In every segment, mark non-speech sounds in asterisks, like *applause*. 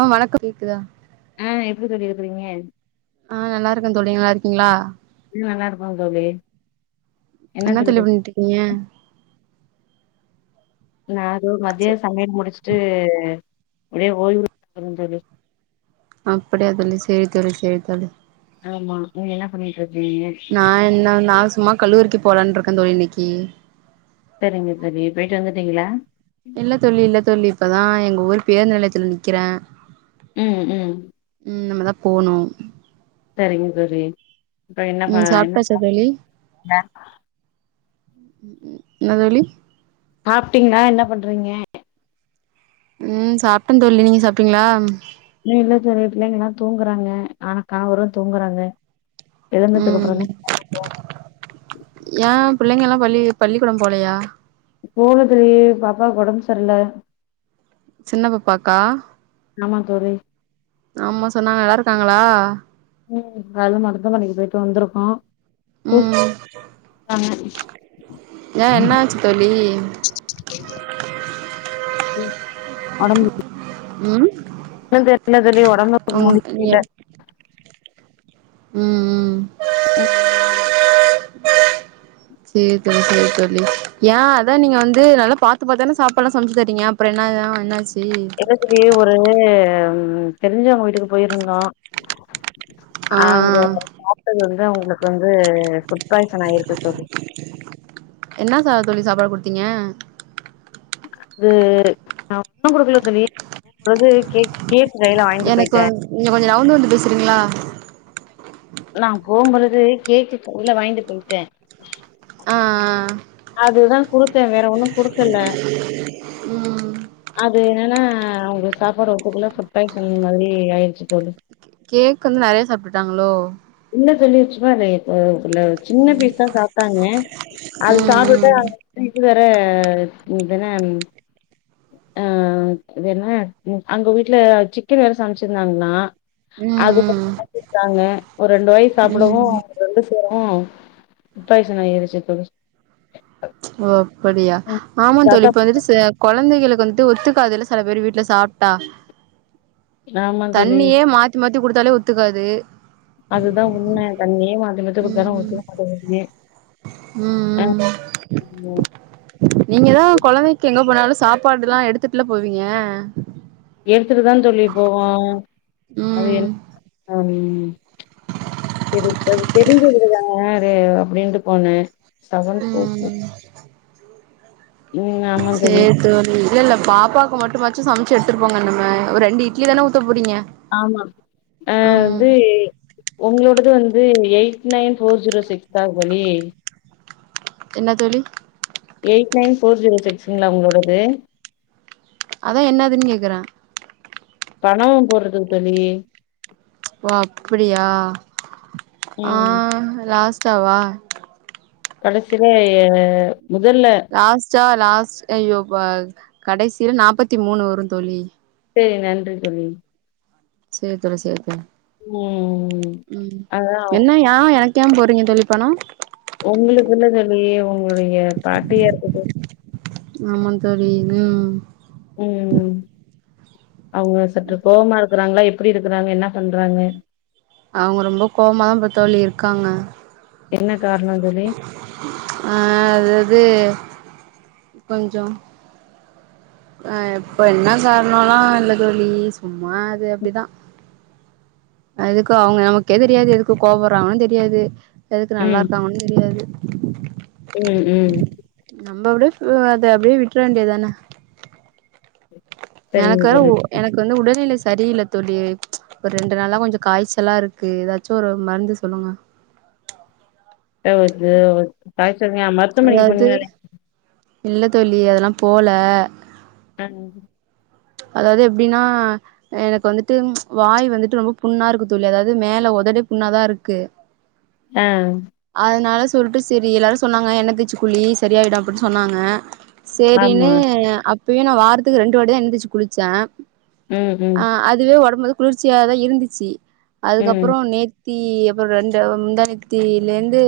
ஆ வணக்கம் கேக்குதா ஆ எப்டி தோழி இருக்குறீங்க? ஆ நல்லாருக்க தோழி நல்லாருக்கீங்களா? நல்லாருக்கோ தோழி என்ன தோழி பண்ணிட்ருக்கீங்க? நா தோ மதிய சமையல் முடுச்ட்டு ஒரே ஓய்வு *unintelligible* தோழி அப்புடியா தோழி செரி தோழி செரிதோழி ஆமா நீங்க என்ன சமயல் நா என்ன நா சும்மா கல்லூரிக்கு போலான்ருக் கந் தோழி இன்னக்கி சரிங்க தோழி போயிட்டு வந்துட்டீங்களா? இல்ல தோழி இல்ல தோழி இப்பதா எங்க ஒவ்வொரு பேர் நிலயத்துல நிக்கிறே ம் ம் இன்னமதா போனு சரிங்க தோழி இப்ப என்ன பா ம் என்ன சாப்ட்டாச்சா பா *unintelligible* உம் என்ன தோழி சாப்டீங்ளா என்ன பண்றீங்க உம் சாப்டேன் தோழி நீங்க சாப்டீங்ளா இல்ல தோழி பிள்ளைங்களு தூங்குறாங்க ஆ கணவரு தூங்குறாங்க எழுந்ததுக்கு உம் அப்புறந்தா ஏப் பிள்ளைங்க எல்லா பள்ளி பள்ளிக்கூடம் போலையா போல தோழி பாப்பாக்கு ஒடம்பு சரியில்ல சின்னப்பப்பாக்கா ஆமா தோழி ஆமா சொன்னாங்க எல்லா இருக்காங்க ங்களா உம் அது மருத மலைக்கு போயிட்டு வந்துருக்கோ *unintelligible* ஆமா ஏன் என்னாச்சு தோழி உடம்புக்கு உம் தெரியல தோழி தொட முய்ச்சி *unintelligible* ல உம் உம் உம் சேரி தோழி சேரி தோழி ஏ அதா நீங்க வந்து நல்லா பாத்து பாத்து தானே சாப்பாடு எல்லா சமச்சு தரீங்க அப்ற என்னதா என்னாச்சு இல்ல தோழி ஒரு தெரிஞ்சவுங்க வீட்டுக்கு போயிருந்தோ ஆ அங்க ஆ சாப்டது வந்து அவுங்களுக்கு வந்து புட் பாய்சன் ஆயிருக்கு தோழி என்ன தோழி சாப்பாடு குடுத்தீங்க அது நா ஒண்ணு குடுக்கல தோழி பொது கேக் கைல வாங்கிட்டு எனக்கு போயிட்டே வந் நீங்க கொஞ்ச நவுந்து வந்து பேசுறீங்களா நா போகும் பொழுதே கேக்கு எல்லா வாங்கிட்டு போயிட்டே ஆ ஆ ஆ இல்லேனா குடுத்தே வேற ஒன்னு குடுக்கல அது ம் அது என்னன்னா அவுங்க சாப்பாடு ஒத்துக்கல ஃபுட் பாய்சன் மாரி ஆயிடுச்சு தோழி கேக் வந்து நெறய சாப்ட்டுடுட்டாங்களோ சொல்ல சொல்லிருச்சும்மா *unintelligible* இதுல சின்ன பீஸ்தா சாப்படாங்க அது சாப்புட்டு ம் *unintelligible* தே அது என்னா அ இது என்ன அங்க வீட்ல சிக்கன் வேற சமச்சிருந்தாங்களா ம் ம் ஆகுபக்காங்க ஒரு ரெண்டு வாயி ம் சாப்புடவு ம் *inaudible* ஓ பாயாசோன் நெனைக்கிற செக் பண்ணு ஓ அப்புடியா ஆமாந் தோழி தாத்தா இப்ப வந்துட்டு செ கொழந்தைகளுக்கு வந் த்து ஒத்துக்காதுல்ல சில பேரு வீட்ல சாப்டா ஆமா தோழி தண்ணியே மாத்தி மாத்தி தி குடுத்தாலே ஒத்துக்காது அதுதா உண்ம தண்ணியே மா மாத்தி மாத்தி குடுத்தாலு ம் ஒத்துக்காது ம் ம் *inaudible* சாப்பாடு எல்லா எடுத்துட்டுல்ல போவீங்க ஏ எடுத்துட்டுதாந் தோழி போவோ அது ம் என் சேரி தெருஞ்ச வீடுதான அது அப்டின்ட்டு போன *inaudible* ம் சேரி தோழி இல்ல இல்ல பாப்பாக்கு மட்டுமாச் சு சமச்சு எடுத்துட்டு போங்க அந்த மார் ஒரு ரெண்டு இட்லி தான உத்தப் ஆமா ஆ வந்து உங்களோடது one eight nine four zero six தானங்க தோழி என்ன தோழி எயிட் நைன் ஃபோர் ஜீரோ சிக்ஸுங்களா உங்களோடது அதா என்னதுன் கேக்குற பணம் போடுறதுக்கு தோழி ஓ அப்புடியா ஆ ம் லாஸ்ட் டாவா கடைசில ஏ முதல்ல லாஸ்ட்டா லாஸ்ட் ஐயோ கடைசியில நாப்பத்தி மூணு வருந் தோழி சேரி நன்றி தோழி சேர் தோழி சேரி தோழி ம் ம் அதா என்ன யா எனக் ஏன் போறீங்க தோழி பணோ உங்களுக்குள்ள தில்லையே உங் இவங்க பாட்டியாருக்கப்போ ஆமாங் தோழி இது ம் ம் அவங்க சற்று கோவமா இருக்குறாங்களா எப் எப்படி இருக்கறாங்க என்ன பண்றாங்க அவுங்க ரொம்ப கோவமாதா ப தோழி இருக்காங்க என்ன காரணோ தோழி ஆ அதாவது கொஞ்சோ ஆ இப்ப என்ன காரணல்லாம் இல்ல தோழி சும் மா அது அப்டிதான் அதுக்கு அவுங்க நமக்கே தெரியாது எதுக்கு கோபடறாங்கனு தெரியாது எதுக்கு நல்லா ம் இருக்காங்கன்னு தெரியாது ம் ம் நம்ப அப்டே பல அத அப்டே விட்ற வேண்டிய தான எனக்கு சரிங்க வேற ஒ தோழி எனக்கு வந்து உடல்நிலை சரியில்ல தோழி ஒரு ரெண்டு நாளா கொஞ்சம் காய்ச்சலா இருக்கு எதாச்சும் ஒரு மருந்து சொல்லுங்க த வத்து வத் தாய் சொன்னியா மருத்துவமனைக்கு அதாவது போனீங்களா இல்லயா இல்ல தோழி அதெல்லாம் போல ம் அதாவது எப்டின்னா எனக்கு வந்துட்டு வாய் வந்துட்டு ரொம்ப புண்ணா இருக்கு தோழி அதாவது மேல ஒதடு புண்ணாதான் இருக்கு ஆ அதனால சொல்ட்டு செரி எல்லாரும் சொன்னாங்க எண்ண தேச்சி குளி சரியாயிடும் அப்டி சொன்னாங்க ஆமா சேரினு அப் இப்பயு நா வாரத்துக்கு ரெண்டு வாட்டி தான் எண்ண தேச்சி குளிச்சன் ம் ம் ஆ அதுவே ஒடம்பு குளிர்ச்சியாதா இருந்துச்சு ம் அதுக்கப்புறம் நேத் த்தி அப்புறம் ரெண்டு முந்தா நேத்திலேருந்து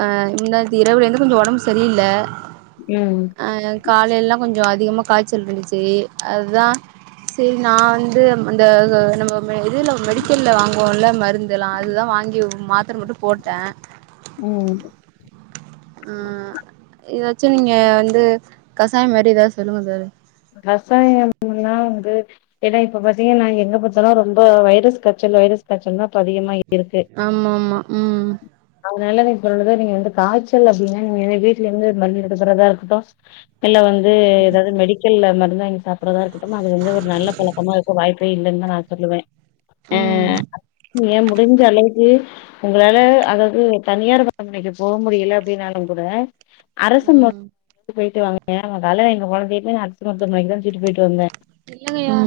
ஆ முந்தாநேத்தி இரவுலந்து கொஞ்சம் ஒடம்பு சரியில்ல ம் அ கால்ல எல்லா கொஞ்சோ அதிகமா காய்ச்சல் இருந்துச்சு அதா சேரி நா வந்து அந்த நம்ம மே இதுல மெடிக்கல்ல வாங்குவோல்ல மருந்து எல்லா அதுதா வாங்கி மாத்துர மட்டு போட்ட ம் ம் இத ச்ச நீங்க வந்து கசாயம் மாரி எதாவது சொல்லுங்க தோழி *unintelligible* வந்து ஏன்னா இப்ப பாத்தீங்கன்னா எங்க பாத்தாலு ரொம்ப வைரஸ் காச்சல் வைரஸ் காச்சல் தா அதிகமாயி ஆமா ஆமா ம் *unintelligible* இந்த காச்சல் அப்டின்ன நீங்க *unintelligible* இருக்கட்டு இல்ல வந்து எதாவது மெடிக் இல்ல அது மட்டுந்தா இங்க சாப்புற மார் இருக்கு ட்டுமா அது வந்து ஒரு நல்ல பழக்கமா இருக்கு வாய்ப்பே இல்லன் நா சொல்லுவ அ ம் ஏ முடிஞ்ச அளவுக்கு உங்களால அதாவது தனியார் மருத்துவமனைக்கு போக முடியில அப்டின்னாலும் கூட அரசு ம் மருத் போயிட் *unintelligible* கால எங்க கொழந்தைக்கு அதுஸ் பத்து மணிக்குதா தூக்கிட்டு போயிட்டு வந்த இல்லங்கயா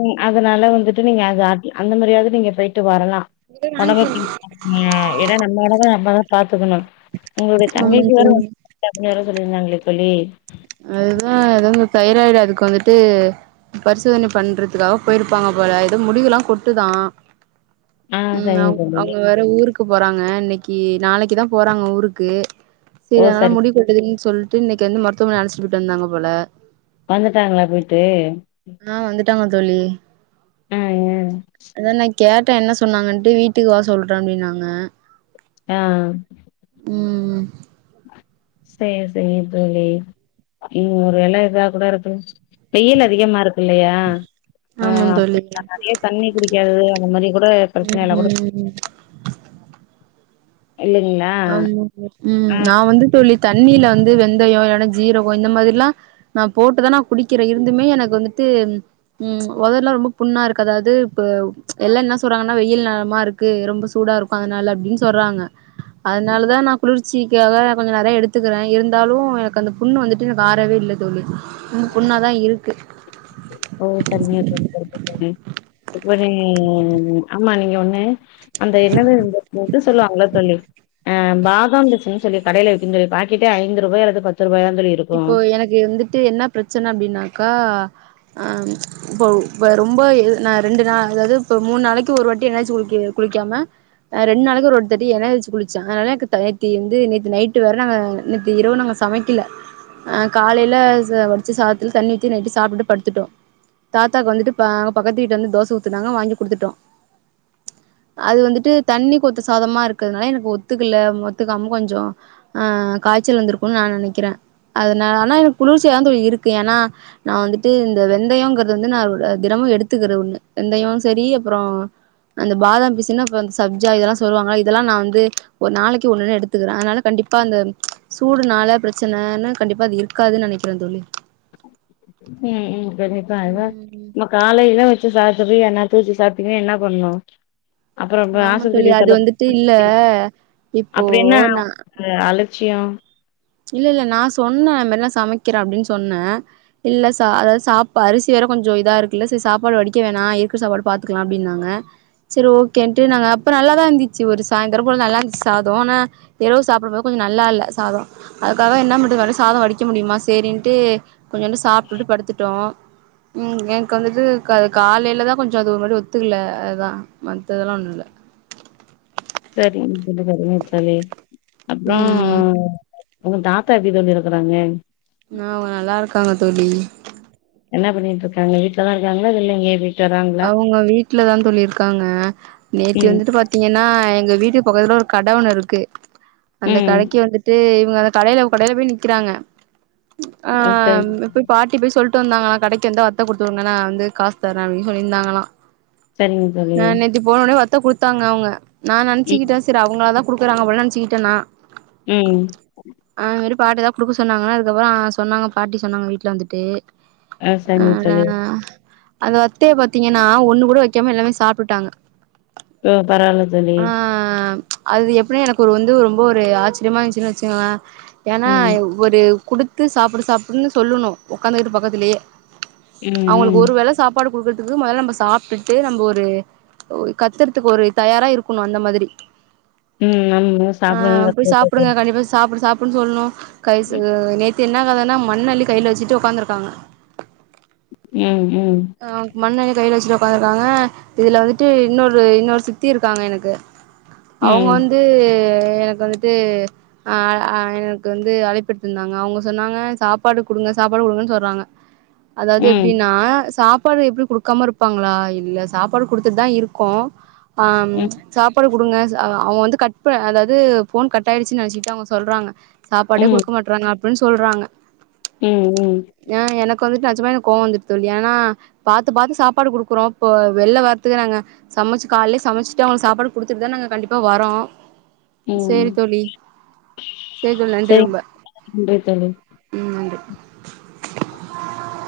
ம் அதனால வந்துட்டு நீங்க அது ஆட்டி அந்த மாரியாவது நீங்க போயிட்டு வரலா நீங்களே ஒடம்ப வாங்கிக்கோங்க *inaudible* எதோ நம்ம ஒடம்ப நம்மதா பாத்துக்கணும் உங்களுடைய ஆமாங்க தங்கைக்கு வேரு தோழி *unintelligible* சொல்லியிருந்தாங்களே தோழி அதுதா எதாவது தைராய்டு அதுக்கு வந்துட்டு பரிசோதனை பண்றதுக்காக போயிருப்பாங்க போல எதோ முடியெல்லா கொட்டுதா ஆ ம் அவ சரிங்க தோழி. அவங்க வேற ஊருக்கு போறாங்க இன்னிக்கி நாளைக்கிதா போறாங்க ஊருக்கு ஓ சேரி அதனால சரி. முடி கொட்டுதுன் சொல்ட் டு இன்னிக்கி வந்து மொரத் த்துன் நெனச்சுகிட்டு இருந்தாங்க போல வந்துட்டாங்களா போயிட்டு ஆ வந்துட்டாங்க தோழி ஆ, ஆ. அத நை கேட்ட என்ன சொன்னாங்கன்ட்டு வீட்டுக்கு வர சொல்ற அப்டின்னாங்க ஆ ம் ம் சேரி சேரி தோழி இங்க ஒரு வேல இதா கூடா இருக்கலா வெயில் அதிகமா இருக்கு இல்லையா ஆமா ஆஹ் தோழி அப்ப நெறைய தண்ணி குடிக்காது அந்த மாதிரி கூட பிரச்சனை ம் எல்லா கூட ம் இல்லைங்களா? ஆமா ம் ஆ. நா வந்து தோழி தண்ணில வந்து வெந்தயம் இல்ன்னா ஜீரகம் இந்த மாதிரி எல்லா நா போட்டுதா நா குடிக்கிற இருந்துமே எனக்கு வந்துட்டு ம் உதடுல்லா ரொம்ப புண்ணா இருக்கு அதாவது இப்ப எல்லா என்ன சொல்றாங்கன்னா வெயில் நலமா இருக்கு ரொம்ப சூடா இருக்கு அதனால அப்படின்னு சொல்றாங்க அதனாலதா நா குளிர் கட்சிக்காக கொஞ்ச நெறைய எடுத்துக்கிறே இருந்தாலும் எனக்கு அந்த புண்ணு வந்துட்டு எனக்கு ஆரவே இல்ல தோழி இன்னு புண்ணாதா இருக்கு ஓ சரிங்க தோழி சரிங்க தோழி இப்ப நீ ஆமா நீங்க ஒண்ணு அந்த என்னது *unintelligible* இது சொல்லுவாங்கள தோழி ஆ பாதாம் பிசின்னு சொல்லி கடைல விக்கிம் தோழி பாக்கெட் ஐந்து ரூபாய் அல்லது பத் இப்போ எனக்கு வந்துட்டு என்ன பிரச்சன அப்படின்னாக்கா ஆ இப்போ இப்ப ரொம்ப நா ரெண்டு நாள் அதாவது இப்ப மூணு நாளக்கி ஒரு வாட்டி என்னாச்சு குளி குளிக்காம ஆ ரெண்டு நாளக்கி ஒருத்தட்டி எனச்சு குளிச்சே அதனால எனக்கு நேத்தி வந்து நேத்தி நைட்டு வேற நாங்க நேத்த இரவு நாங்க சமைக்கல அ காலையில வடிச்சி சாதத்துல தண்ணி ஊத்தி நைட்டு சாப்பிட்டு படுத்துட்டோ தாத்தாக்கு வந்துட்டு அங்க பக்கத்துக்கட்டு வந்து தோசை ஊத்துனாங்க வாங்கி குடுத்துட்டோ அது வந்துட்டு தண்ணி கொத்த சாதமா இருக்கிறதுதுனால எனக்கு ஒத்துக்கல ஒத்துக்காம கொஞ்ச ஆ காய்ச்சல் வந்திருக்கும்ன்னனு நா நினைக்கிறே அதனால ஆனா எனக்கு குளிர்ச்சியாவ இருக்கு ஏன்னா நா வந்துட்டு இந்த வெந்தயம்ங்கிறது வந்து நா தினமும் எடுத்துக்கற ஒண்ணு வெந்தயம் சேரி அப்புறம் அந்த பாதாம் பீசுன்னு அப்புறம் அந்த சப்ஜா இதெல்லா சொல்லுவாங்களா இதெல்லா நா வந்து ஒரு நாளைக்கு ஒண்ணுன்னு எடுத்துக்கிறே அதனால கண்டிப்பா அந்த சூடுனால பிரச்சனைன்னு கண்டிப்பா அது இருக்காதுன்னு நினைக்கிறே தோழி ம் ம் கண்டிப்பா அத ம் நம்ம காலைலே வச்சு சாப் இப்பவே என்ன தூக்கி சாப்பீங்க என்ன பண்ணு அப்புறோ ஆமா தோழி ஆஸ்பத்திரி அது செலவு வந்துட்டு இல்ல இப்போ நா அச்சியா இல்ல இல்ல நா சொன்னே வேணும்னா சமைக்கிறே அப்படின்னு சொன்னே இல்லல சா அதாவது சாப்ப அரிசி வேற கொஞ்ச இதா இருக்குல்ல சரி சாப்பாடு வடிக்க வேணா இருக்கிற சாப்பாடு பாாரத்துக்கலாஅப்படின்னாங்க சேரி ஓகேன்ட்டு நாங்க அப்பற நல்லாதான் இருந்துச்சு ஒரு சா இந்தடவை போல நல்லா இருந்துச்சு சாதம ஆனா இரவு சாப்பிடும் போது கொஞ்சம் நல்லா இல்ல சாதம் அதுக்காக என்ன பன்றது வேற சாதமவேடிக்க முடியுமா சரின்ட்டு கொஞ்சோண்டு சாப்பிட்டுட்டு படுத்துட்டோ உம் எனக்கு வந்துட்டு கா காலையிலதா கொஞ்ச அது ஒரு மாரி ஒத்துக்கல அதுதா மத்த இதெல்லா ஒண்ணு இல்ல சேரிங் *unintelligible* தோழி அப்புறோ ம் உங்க தாத்தா எப்படி சொல்லி இருக்கறாங்க ஆ அவங்க நல்லா இருக்காங்க தோழி என்ன பண்ணிட்டு இருக்காங்க வீட்டுலதா இருக்காங்களாவெளிலே எங்கய போயிட் அவங்கவங்க வீட் வீட்டுலதா தோழியிருக்காங்க நேத்தி ம் வந்துட்டு பாத்தீங்கன்னா எங்க வீட்டு பக்கத்துல ஒரு கட ஒன்னு இருக்கு அந்த ம் கடக்கி வந்துட்டு அங்க அந்த கடைல கடைல போய் நிக்கிறாங்க ஆ ம் சரிங்க அ போய் பாட்டி போய் சொல் ட்டு வந்தாங்கன்னா கடைக்கு வந்தா வத்த குடுத்து விடுங்க நா வந்து காசு தரே அப்டி சொல்லிருந்தாங்களா சரிங்க நா தோழி நேத்தி போன உட்னே வத்த குடுத் தாங்க அவங்க நா ம் நெனச்சிக்கிட்டே செரி அவங்களாதா குடுக்குறங்க போலன்னு நெனச்சுக்கிட்டே நா ம் அது மாரி பாட்டிதா குடுக்க சொன்னாங்கன்னு அதுக்கப்புறோ ஆ சொன்னாங்க பாட்டி சொன்னாங்க வீட்ல வந்துட்டு ஆ சரிங்க தோழி அது பாத் ட்டய பாத்தீங்கன்னா ஒண்ணு கூட வைக்காம எல்லாமே சாப்புட்டாங்க ஓ பரவால்ல தோழி அது எப்டினா எனக்கு ஒரு வந்து ஒரு ரொம்ப ஒரு ஆச்சரியமா இருந்துச்சுன்னு வச்சுக்ங்ளே ஏன்னா ம் ஒரு குடுத்து சாப்புடு சாப்புடுன்னு சொல்லணு உக்காந்துக்கிட்டு பக்கத்துலயே ம் ம் அவுங்களுக்கு ஒரு வேள சாப் ப்பாடு குடுக்கறதுக்கு மொதல்ல நம்ப சாப்ட்டுட்டு நம்போ ஒரு ஒரு கத்துறதுக்கு ஒரு தயாரா இருக்கணு அந்த மாதிரி ம் *inaudible* புடுன்னு சொல்ணு கைஸ் தோழி அது நேத் சின்னவ எதன்னா மண்ணள்ளி கைல வச்சுட்டு உக்காந்துருக்காங்க ம் ம் ஆ மண்ணள்ளி கைல வச்சுட்டு உக்காந்துருக்காங்க இதுல வந்துட்டு இன்னொரு இன்னொரு சி்த்தி இருக்காங்க எனக்கு அவுங்க ம் வந்து எனக்கு வந்துட்டு ஆ ஆ எனக்கு வந்து அழைப்பு விடுத்திருந்தாங்க அவுங்க சொன்னாங்க சாப்பாடு குடுங்க சாப்பாடு குடுங்கன்னு சொல்றாங்க அதாவது ம் எப்டின்னா சாப் சாப்பாடு எப்டி குடுக்காம இருப்பாங்களா இல்ல சாப்பாடு குடுத்துட்டுதா இருக்கோ ஆ ம் ம் சாப்பாடு குடுங்க அவுங்க வந்து கட்ப அதாவது போன் கட் ஆயிடுச்சுன்னு நினைச்சிட்டு அவுங்க சொல்றாங்க சாப்பாடே ம் குடுக்கமாட்றாங்க அப் அப்படின்னு சொல்றாங்க ம் ம் ஏ எனக்கு வந்துட்டு நச்சமா எனக்கு கோவோ வந்துட்டு ஏன்னா பாத்து பாத்து சாப்பாடு குடுக்குறோ இப்போ வெள்ல வரறத்துக்கு நாங்க சமச்சு காலையயே சமச்சுட்டு அவுங்களுக்கு சாப்பாடு குடுத்துட்டுதா நாங்க கண்டிப்பா வரோ ம் சேரி தோழி சேரி தோழி நன்றி சரிங்க ரொம்ப நன்றி தோழி ம் நன்றி *inaudible*